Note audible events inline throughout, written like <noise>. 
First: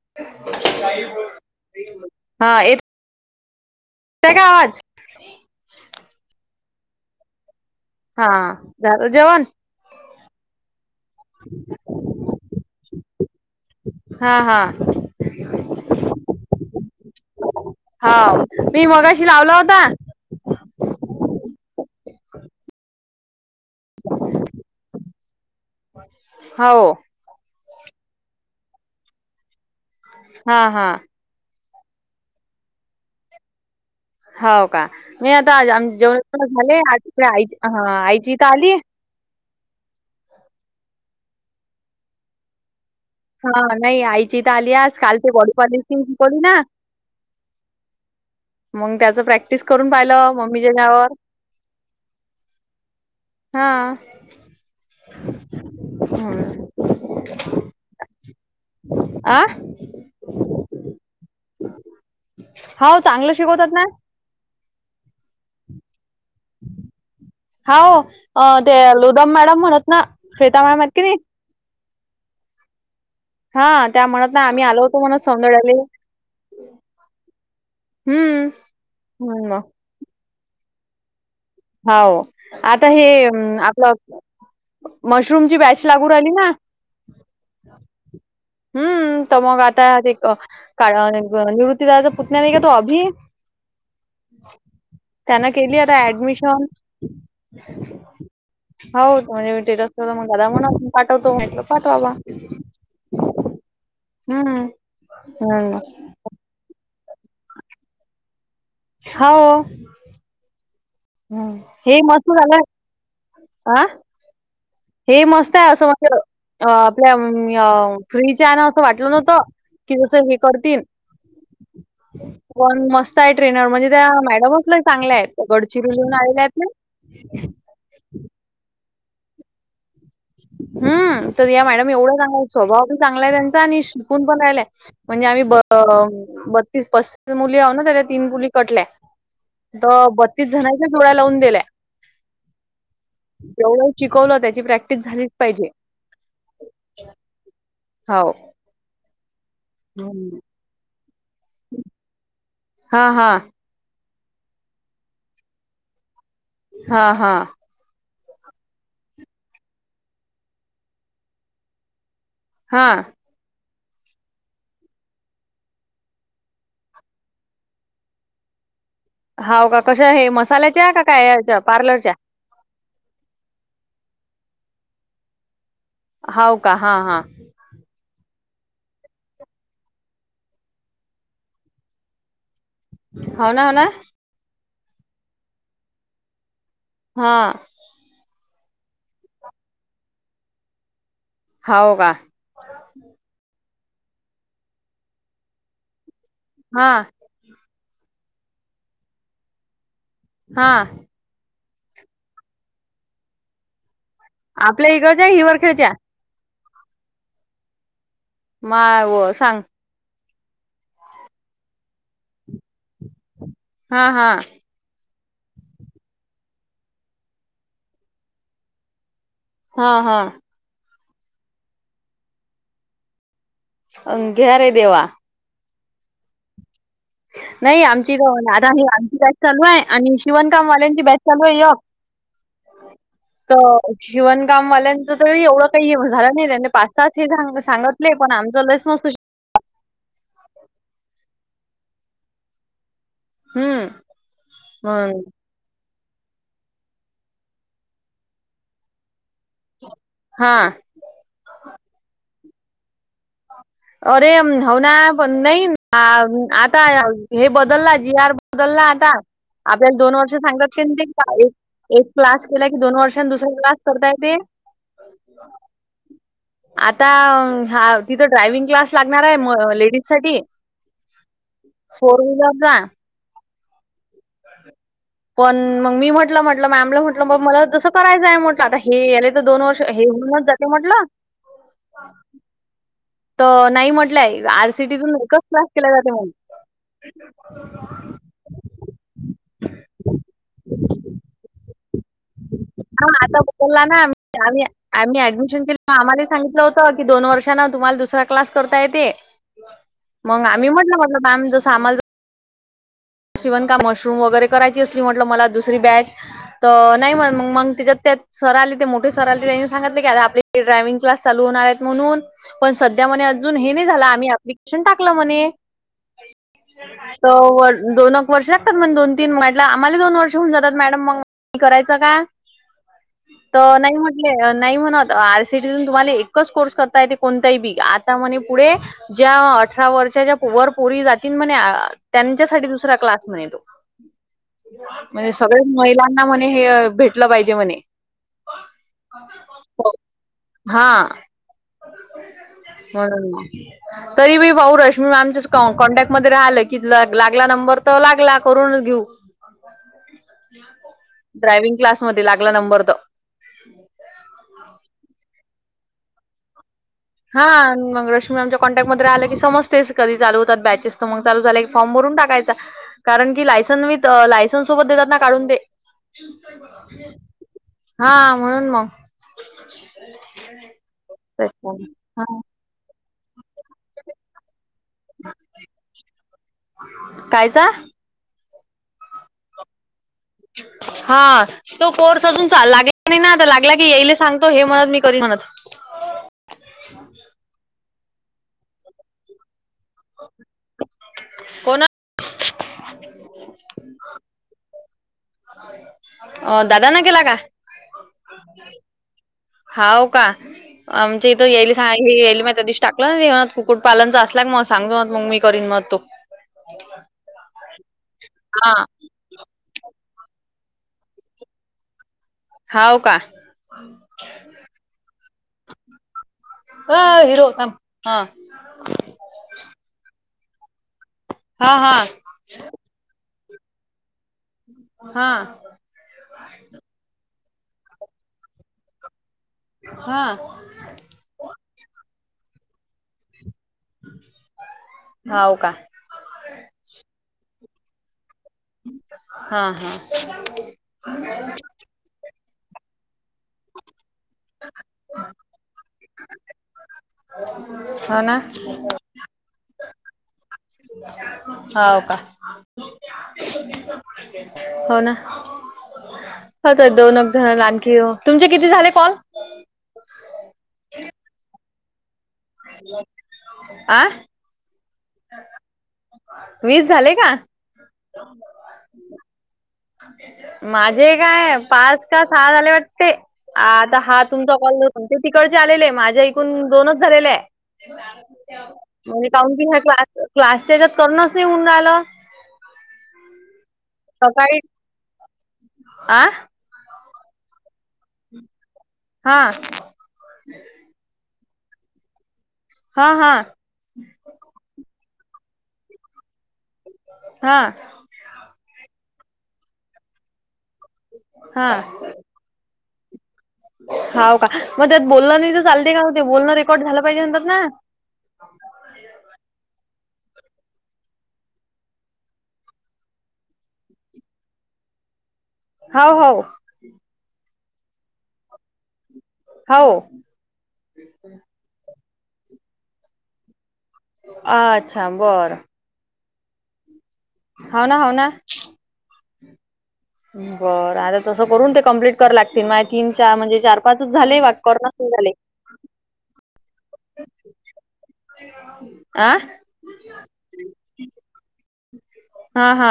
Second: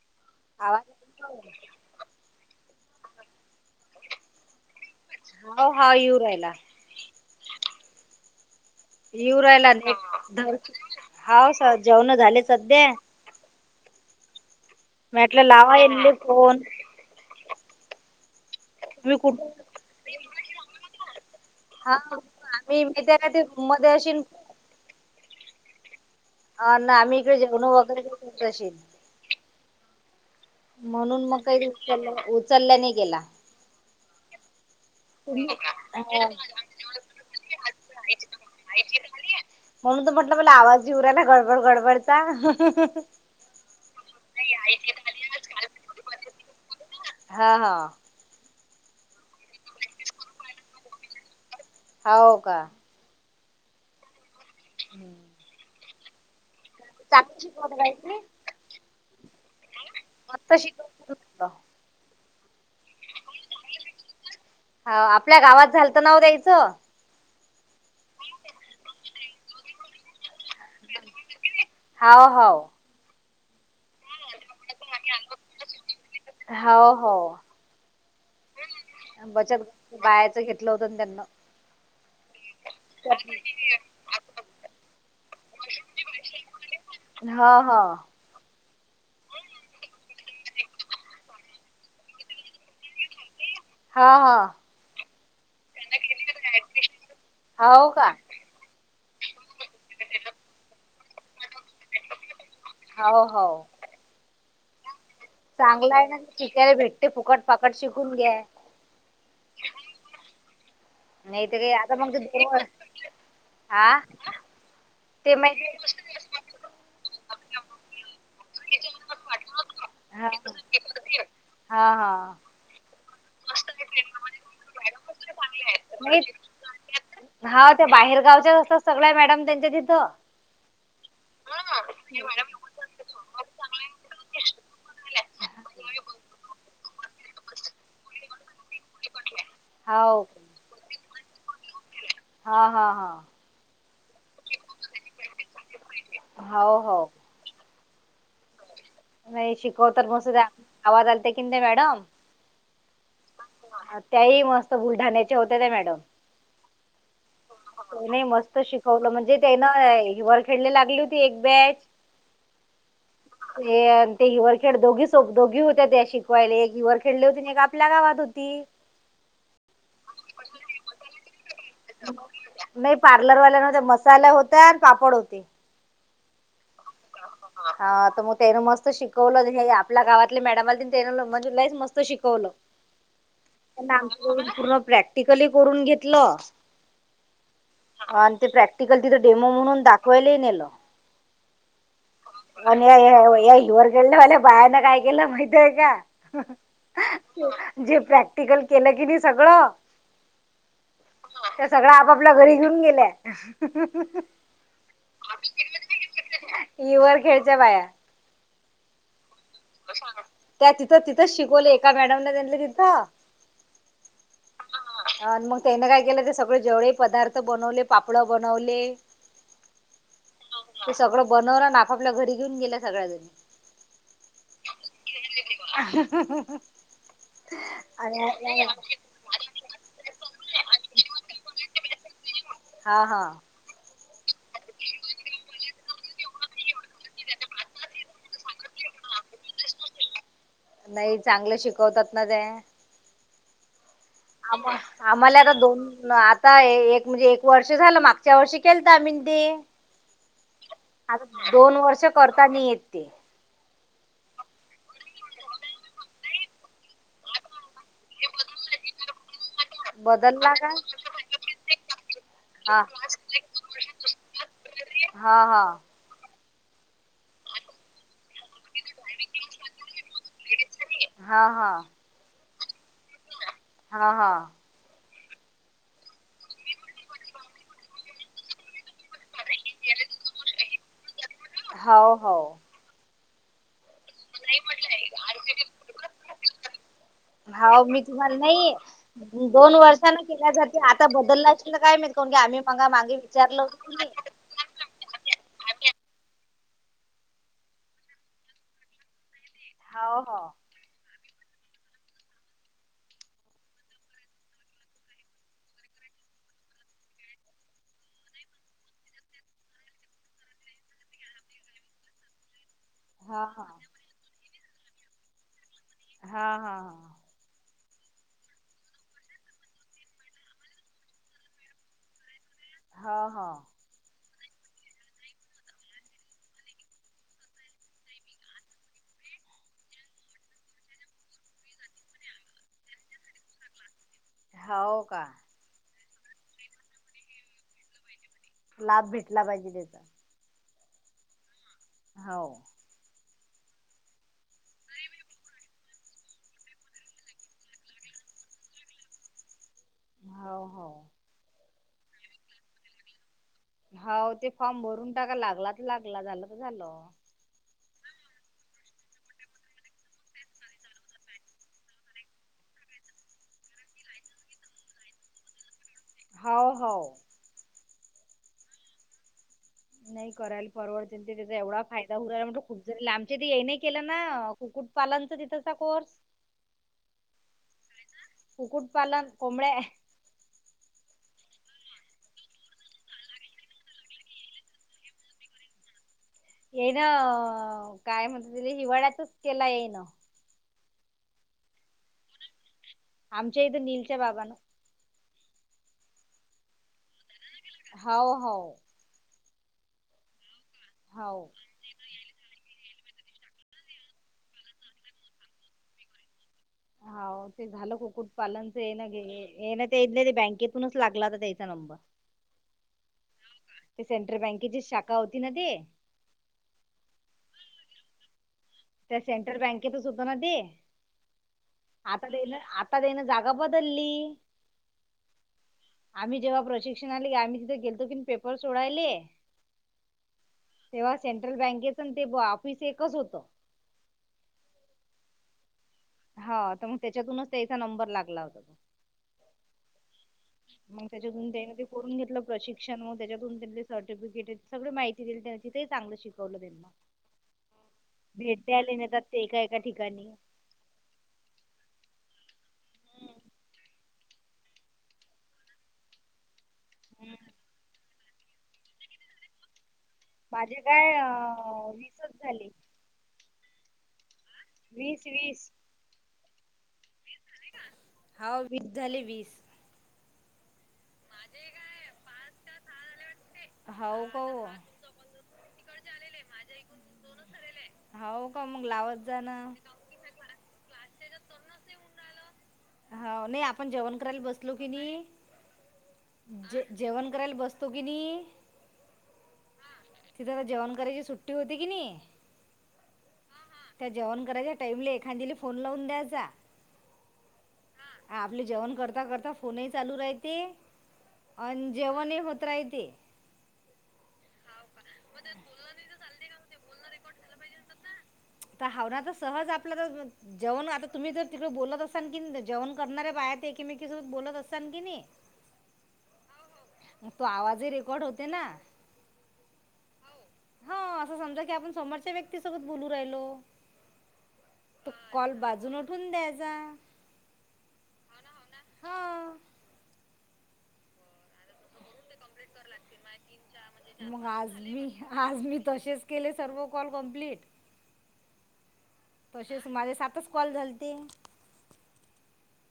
ह आवाज हा येतोय का आवाज? हो हा इवरायला हा झालं जेवण? येवरायला धर हाव जेवण झाले सध्या हा हा मटलं लावाय फोन होा मी तुम्ही मगाशी लावला कुठं होता हा आम्ही माित का ते मध्ये अशी अ हो ना आम्ही इकडे जेवणू वगैरेशील हा हा म्हणून मग काही उचल उचलल्याने गेला हो का मी आता आम जेवण जव झाले आ तडे आई आईची इथ आली म्हणून तो म्हटलं मला आवाज जवरायला गडबड गडबडचा हा नाही आईची तर आली आज काल ते गडी पाडली तीिकडी ना हा हा मग त्याचं प्रॅक्टिस करून पाहिलं मम्मीच्या नावर हो का हा हम् हा तप शिकये आं मस्त शिकवत होा चांगलं शिकवतात ना हो आपल्या गावात झाल तर नाव द्यायचं होा हो ते लुदम मॅडम म्हणत ना श्वेता मॅडम कि हा हो हा त्या म्हणत ना आम्ही आलोतो म्हणत सौंदड्याले हा हो. हम्म. हम्म बचत बायाचं घेतलं होतं त्यांना. हो आता हे आपलं. मशरूमची बॅच लागू राहिली ना. हा हा. हम्म त मग आता ती क. काळा अन गोरा निवृत्तीदादा चा पुतण्या नाही का तो अभि. हा हा त्यांना केली आता ऍडमिशन. हाव का हो म्हणजे मी स्टेटस असत तर मग दादा म्हणा आप पाठवतो म्ह पाठवाबा. हो हो. हम. चांगला आहे ना शिकायला भेटते फुकटपाकट शिकून घ्या. हो. नाही तर काही आता हे मग ते <unintelligible> तू दोन झालं वर्ष- अ. हा हे ते मस्त आहे माहिती असं अ आपल्या म फ्रीच्या आहे ना असं वाटलं न्हत. कि जस हे करतील. हा हा. पण मस्त आहे ट्रेनर म्हणजे त्या मॅडमचलं चांगल्या आहेत गडचिरी लिहून नाही आलेल्या आहेत ना. हा त्या बाहेरगावच्या असतात सगळ्या मॅडम त्यांच्या तिथं. हम् तर या मॅडम एवढा चांगलं आहे स्वभाव पण चांगलाय त्यांचा आणि शिकून पण राहिलाय. म्हणजे आम्ही ब अ बत्तीस पस्तीस मुली आहो ना त्या तीन मुली कटल्या. तर हाव बत्तीस जणांच्या जोड्या लावून दिल्याय. हा हा हा. जवढं शिकवलं त्याची प्रॅक्टिस झालीच पाहिजे. हो हो. हो. नाही शिकवत मस्त हं. त्या आवाज आलते की नाही मॅडम. हा हा. हा त्याही मस्त बुलढाण्याचे होते ते मॅडम. हा हा. नाही मस्त शिकवलं म्हणजे त्यान हिवाल खेळली लागली होती एक बॅच. हा. ते ते हिवर खेळ दोघी सो दोघी होत्या त्या शिकवायला एक हिवर खेळले होती एक आप आपल्या गावात होती. हा का कश हे मसाल्याचे काय ह्याच्या. पार्लरच्या? नाही पार्लरवाल्यामध्ये मसाला होत आणि पापड होते. हो का हा हा. हा तर मग त्यान मस्त शिकवलं हे आपल्या गावातले मॅडम आले त्यान म्हणजे लईच मस्त शिकवलं. हो ना, हो ना. त्यां पूर्ण प्रॅक्टिकली करून घेतलं हा. आणि ते प्रॅक्टिकल तिथं डेमो म्हणून दाखवायला नेलं. हो का. अ या या इर कळलंल्या बाया काय केला माहतीय का. हां, जे प्रॅक्टिकल केलं की नाही सगळं. हा. त्या सगळ आपापल्या घरी घेऊन गेल्या. आपल्या इडच्या हिवर खेळच्या. यवर खेळच्या बाया. माय व सांग. त्या तिथं तिथंच शिकवले एका मॅडमला नलं तिथं हा हा अ मग त्याने काय केलं ते सगळे जेवळे पदार्थ बनवले पापड बनवले हा हा ते सगळं बनवलं आणि आपापल्या घरी घेऊन गेल्या सगळ्याजणी अ घ्या रे देवा <inaudible> <inaudible> नाही आमची आणि आता आमची बॅस चालू आहे आणि शिवणकामवाल्यांची बॅच चालू आहे य हा हा तर जिवणकामवाल्यांचं तर एवढं काही झालं नाही त्यांनी पाच सच हेां सांगत पण आमच लसम नाही चांगलं शिकवतात ना ते हम्म आम मग आम्हाला आता दोन न आता एक म्हणजे एक वर्ष झालं मागच्या वर्षी केल तर आ्ी ते हा आता दोन वर्ष करता नाही येत ते अरे हव ना पण नाही आता हे बदलला जी आर बदलला आता आपल्याला दोन वर्ष बदलला का? सांगतात की ते का एक क्लास केला की हा. दोन वर्षांनी दुसरा क्लास करताय ते हा हा आता हा तिथं ड्रायविंग क्लास लागणार आहे लेडीज साठी हा हा फोर व्हीलर जा हा हा पण मग मी म्हटलं म्हटलं मॅमला म्हटलं म मला जसं करायचंय म्हटलं आ हे याला तर दोन वर्ष हे होऊनच जाते म्हटलं हो हो तर नाही म्हटलंय आरसीटीतूनच क्लास केला जाते म्हणून हव मी तुम्हाला नाही दोन वर्षांना केल्या जाते आता बदलला असल काय म कोण आम्ही मगा मागे विचारल हाणा आम्ही ऍडमिशन के आम्हा सांगित होत की दोन वर्षा ना तुम्हाला दुसरा क्लास करता येते हाव मग आम्ही म्हटल म्हटलं मॅम जस आम्हाला शिवन काम मशरूम वगैरे करायची असली म्हटलं मला दुसरी बॅच तर नाही म्हण मग मग त्यािच्यात त्यात सर आली ते मोठे सर आले त्यांनी सांगितले की आ आप ड्रायवि्हंग क्स चालू होणार आहेत म्हणून पण सध्या म हाव हा हा हा दोन एक वर्ष लागतात मग दोन तीन म्हट आम्हाला दोन वर्ष करायच का हा हा तर नाही म्ह नाही म्हणत आर सीटीून तुम्हाला एकच कोर्स करता येत कोणताही बी आता म्हणे पुढे ज्या अठरा वर्षाच्या वरपोरी जातील म्हणे त्यांच्यासाठी दुसरा क्लास म्हण येतो हम् म्हणजे सगळेच महिलांना म्हणे हे भेटलं पाहिजे म्हणे लाभ भेटला पाहिजे त्याचा हा हो म्हणून तरी मी भाऊ रश्मी मॅमचे कॉन्टॅक्ट मध्ये राहिलं की लागला नंबर तर लागला करून घेऊ हो हो ड्रायवि्हंग क्लासमध्ये लागला नंबर तर होा ते फॉर्म भरून टाका हां मग रश्मी आमच्या कॉन्टॅक्टमध्येध्ये राहिलं कीमते कधी चाल होतात बॅचेस तर मग ल झाले की फॉर्म भरून टाकायचा कारण की लायसन विथ लायसन सोबत देतात ना काढून ते हाव हाव. हा म्हणून मग नाही करायला फॉरवर्ड त्याचा एवढा फायदा हो खूप ज आमच्या ते हे नाही केलं ना कुक्कुट पालनचा तिथंसा कोर्स कायचा कुकुटपालन कोमळे हा तो कोर्स अजून चाल लागला नाही ना आता लागला की येईले सांगतो हे म्हणत मी कर म्हणत ये ना काय म्हणत त हिवाळ्यातच केला येईन कोण आमच्या इथं नीलच्या बाबाान अ दादाा न केे लागा हो हो हाव का हाव. टाकलं ना कुकुट पालनचां असला मग सांग मत मग मी करीन मग तो होा ते झालं कुक्कुट हा पालनच आहे ना ते ना ते इथले ते बँकेतूनच लागला होता त्याचा नंबर होाव का ते सेंट्रल बँकेची शाखा होती ना ते ह हिरो हा त्या सेंट्रल बँकेतच होत ना ते हा हा आता अदेन जागा बदलली हा आम्ही जेव्हा प्रशिक्षण आलेी आम्ही तिथे गेलो की पेपर सोडायले हा तेव्हा सेंट्रल बँकेच ते ऑफिस एकच होत हो हो का हा तर मग त्याच्यातूनच त्याचा नंबर लागला होता त हा हा मग त्याच्यातून त्यांनी ते करून घेतलं प्रशिक्षण मग त्याच्यातून त्यां सर्टिफिकेट हो ना <inaudible> ते एका एका ठिकाणी हो का हम्म, हो ना हो तर दोनग हम्म. जण आण आणखी हो तुमचे किती झाले कॉल माझे काय रिसच झाले आं वीस वीस वीस झाले का होा वीस झाले वीस अ माझे काय पाच का सहा झाले वाटते आ आता हा हाव का तुमचा ओ. कॉल ते तिकडचे आलेले आहे माझ्या इकून दोनच झालेले आहे हो का मग लावत म्हणजे जाण काउन की क्लास क्लासच्यात करणच नाही म्हऊन राहिलं हा नाही आपण जेवण करायला सकाळी बसलो की नाही आ जे जेवण करायला बसतो की नाही हा तिथ आ जेण कराची सुट्टी होती की नाही. हा हा. त्या जेवण करायच्या टाइमला एखाद्याला फोन लावून द्यायचा.. हा. आपले जेवण करता करता फोनही चालू राहते अ हा जेवण होत राहिते. होा का मग त्यात बोलण नाही तर चालते का हो ते बोलणं रेकॉर्ड झालं पाहिजे म्हणतात ना.. तर हावना तर सहज आपल्या तर. जेवण आता तुम्ही जर तिकडे बोलत असाल की जेवण करणा्या बाहे आहेत एकमेकीसोबत बोलत असाल की नाही. <inaudible> हो हो म तो आवाजही रेकॉर्ड होते ना. हो. हा असं समजा की आपण समोरच्या व्यक्तीसोबत बोलू राहिलो. अच्छा त कॉल बर बाजून उठून द्यायचा. हो ना हो ना. हा. बरं आता तसं करून ते. कं्प्लीट क लागतील तीन चार म्हणजे चार पाच झाले मग वा आज कोना मी झाले. आज मी तसेच. केले सर्व कॉल कम्प्लीट. ह. तसेच माझे सातच कॉल झाल ते. हा हा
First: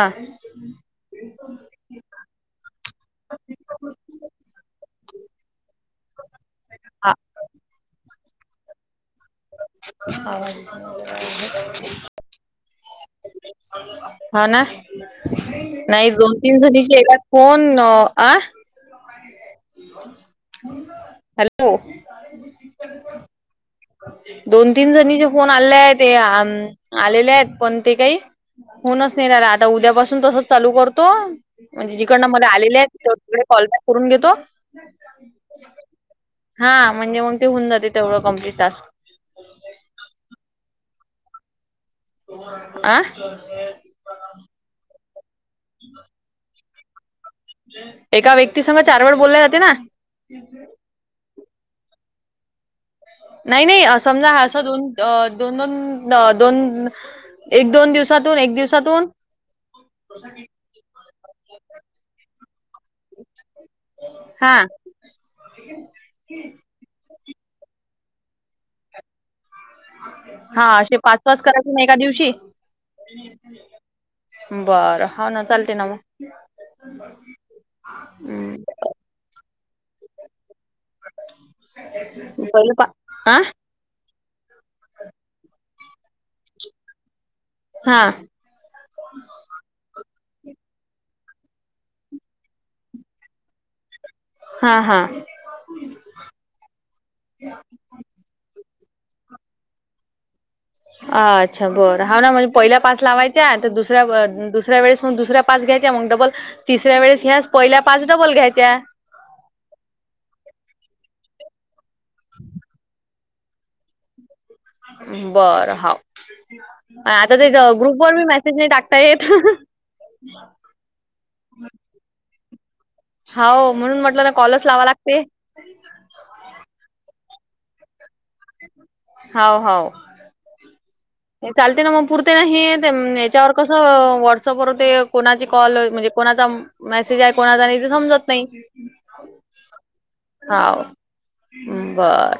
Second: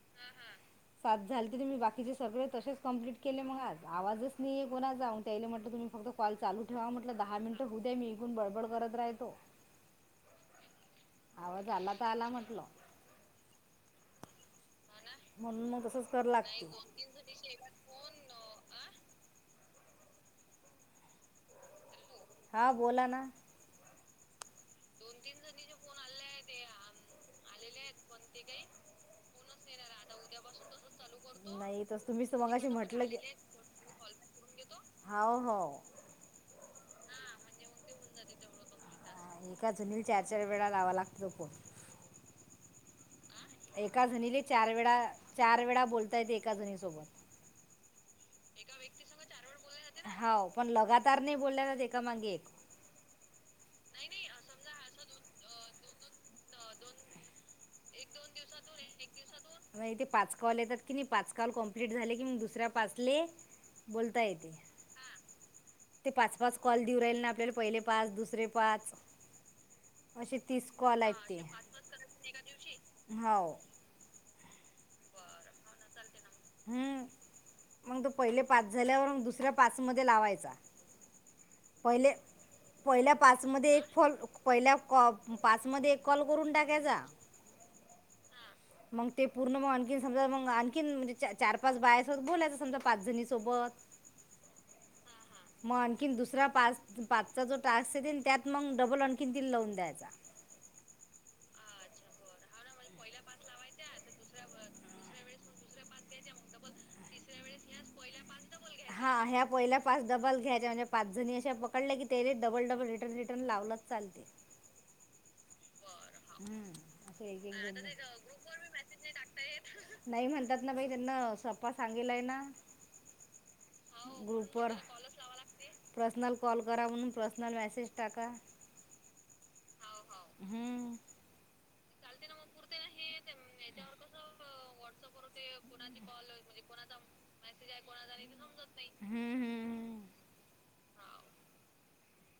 सात झाली तम्ही बाकीचे सगळे तसेच कंप्लीट केलेग आज आवाजच नाही आहे कोणा जाऊणटेईले म्हटलं तुम् फक्त कॉल चालू ठेवा आ- म्हटलं दहा मिनिट होऊ दे्या मी इण बडबड करत राहतो. ह <inaudible> आवा झाला तर आला म्हटलं. हा ना म्हणून मग तसंच नाही कर दोन तीन लागते. जणीची ए फन आ हॅलो! हां बोला ना. दोन तीन जणी जे फोन आले आहेत ते अ आलेले आहेत पण ते काही होनच नाही राला आता उद्यापासून तसच चालू करतो नंबर आलेले म्हणजे जिकडनं मला आलेले आहे आहेत कॉल बॅक करून घेतो. होाव हो. हा म्हणजे मग ते होन जाते तेवढं कम्प्लीट टास्क. एका जणील चार चार वेळा लावा लागतो पोण आं एका झणीले चार वेळा चार वेळा बोलता येते एका झणी सोबत एका व्यक्तीसघ चार वेळ बोलले जाते ना. होा पण लगातार नाही बोलल्याच एका मागे एक नाही नाही समजा असं दोन अ दोन दोन दोन एक दोन दिवसातून एक दिवसातून मग इ तेे पाच कॉल येतात की नाही पाच कॉल कम्प्लीट झाले की मग दुसऱ्या पाचले बोलता येते. ते होे. पाच पाच कॉल देऊ राहिल ना आपल्याला पहिले पाच दुसरे पास हा असे पाच आहेत ते पाच करायचे ना एका दिवशी. हो बरं होा ना चालते ना म हम्म. मग तो पहिले पाच झाल्यावर मग दुसऱ्या पाच लायचा प पहिले पा पहि आ पाच म पहिल्या कॉ पाचमध्ये एक कॉल करून टाकायचा हा मग ते पूर्ण मग आणखी समजा मग आणखीन म्हणजे चार पाच बायसोबत बोलायचं समजा पाच जणी सोबत हा हा मग आणखीन दुसरा पाच पाचचा जो टास्क येत ना त्यात मग डबल आणखीन तन लावून द्यायचा अच्छा बरं हा ना म्हणजे पहिला पास लावायचा तर दुसऱ्या दुसऱ्या वेळेस मग दुसऱ्या पाच घ्यायच्या मग डबल तिसऱ्या वेळेस ह्या पहिल्या पाच डबल घ्यायच्या हां ह्या पहिल्या पाच डबल घ्यायच्या म्हणजे पाच जणी असशा पकडल्या की तेने डबल डबल रिटर्न रिटर्न लावलंत चालते बर हम्म हाव असं आता एक ते एक दोन ग्रुप व मी दोन मेसेज नाही टाकता येत नाही म्हणतात ना बाई त्यांना सप्पा सांगलाय ना होा म्हणून म्हटलं ना कॉलच ग्रुपवर लावा लागते पर्सनल कॉल करा म्हणून पर्सनल मेसेज टाका हो हो हम्म चालते ना मग हे पुरते ते नाही कसं याच्यावर कस व्हॉट्सअपवर ते वॉट्सअप व कोणाचे कॉल कोची म्हणजे कॉल कोणाचा मेसेज आहे म्हणजे कोणाचा का नाही ते कोणा समजत नाही हा बरं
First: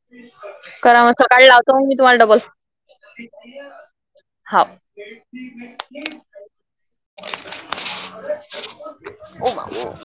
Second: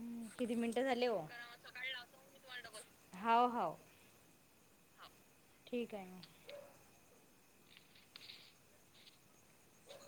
हम्म. किती मिनिटं करा झाले म हो? सकाळी लावतो मी तुम्हाला डबल डबल. हाव हाव. हा देती ठीक आहे घठी मग हो का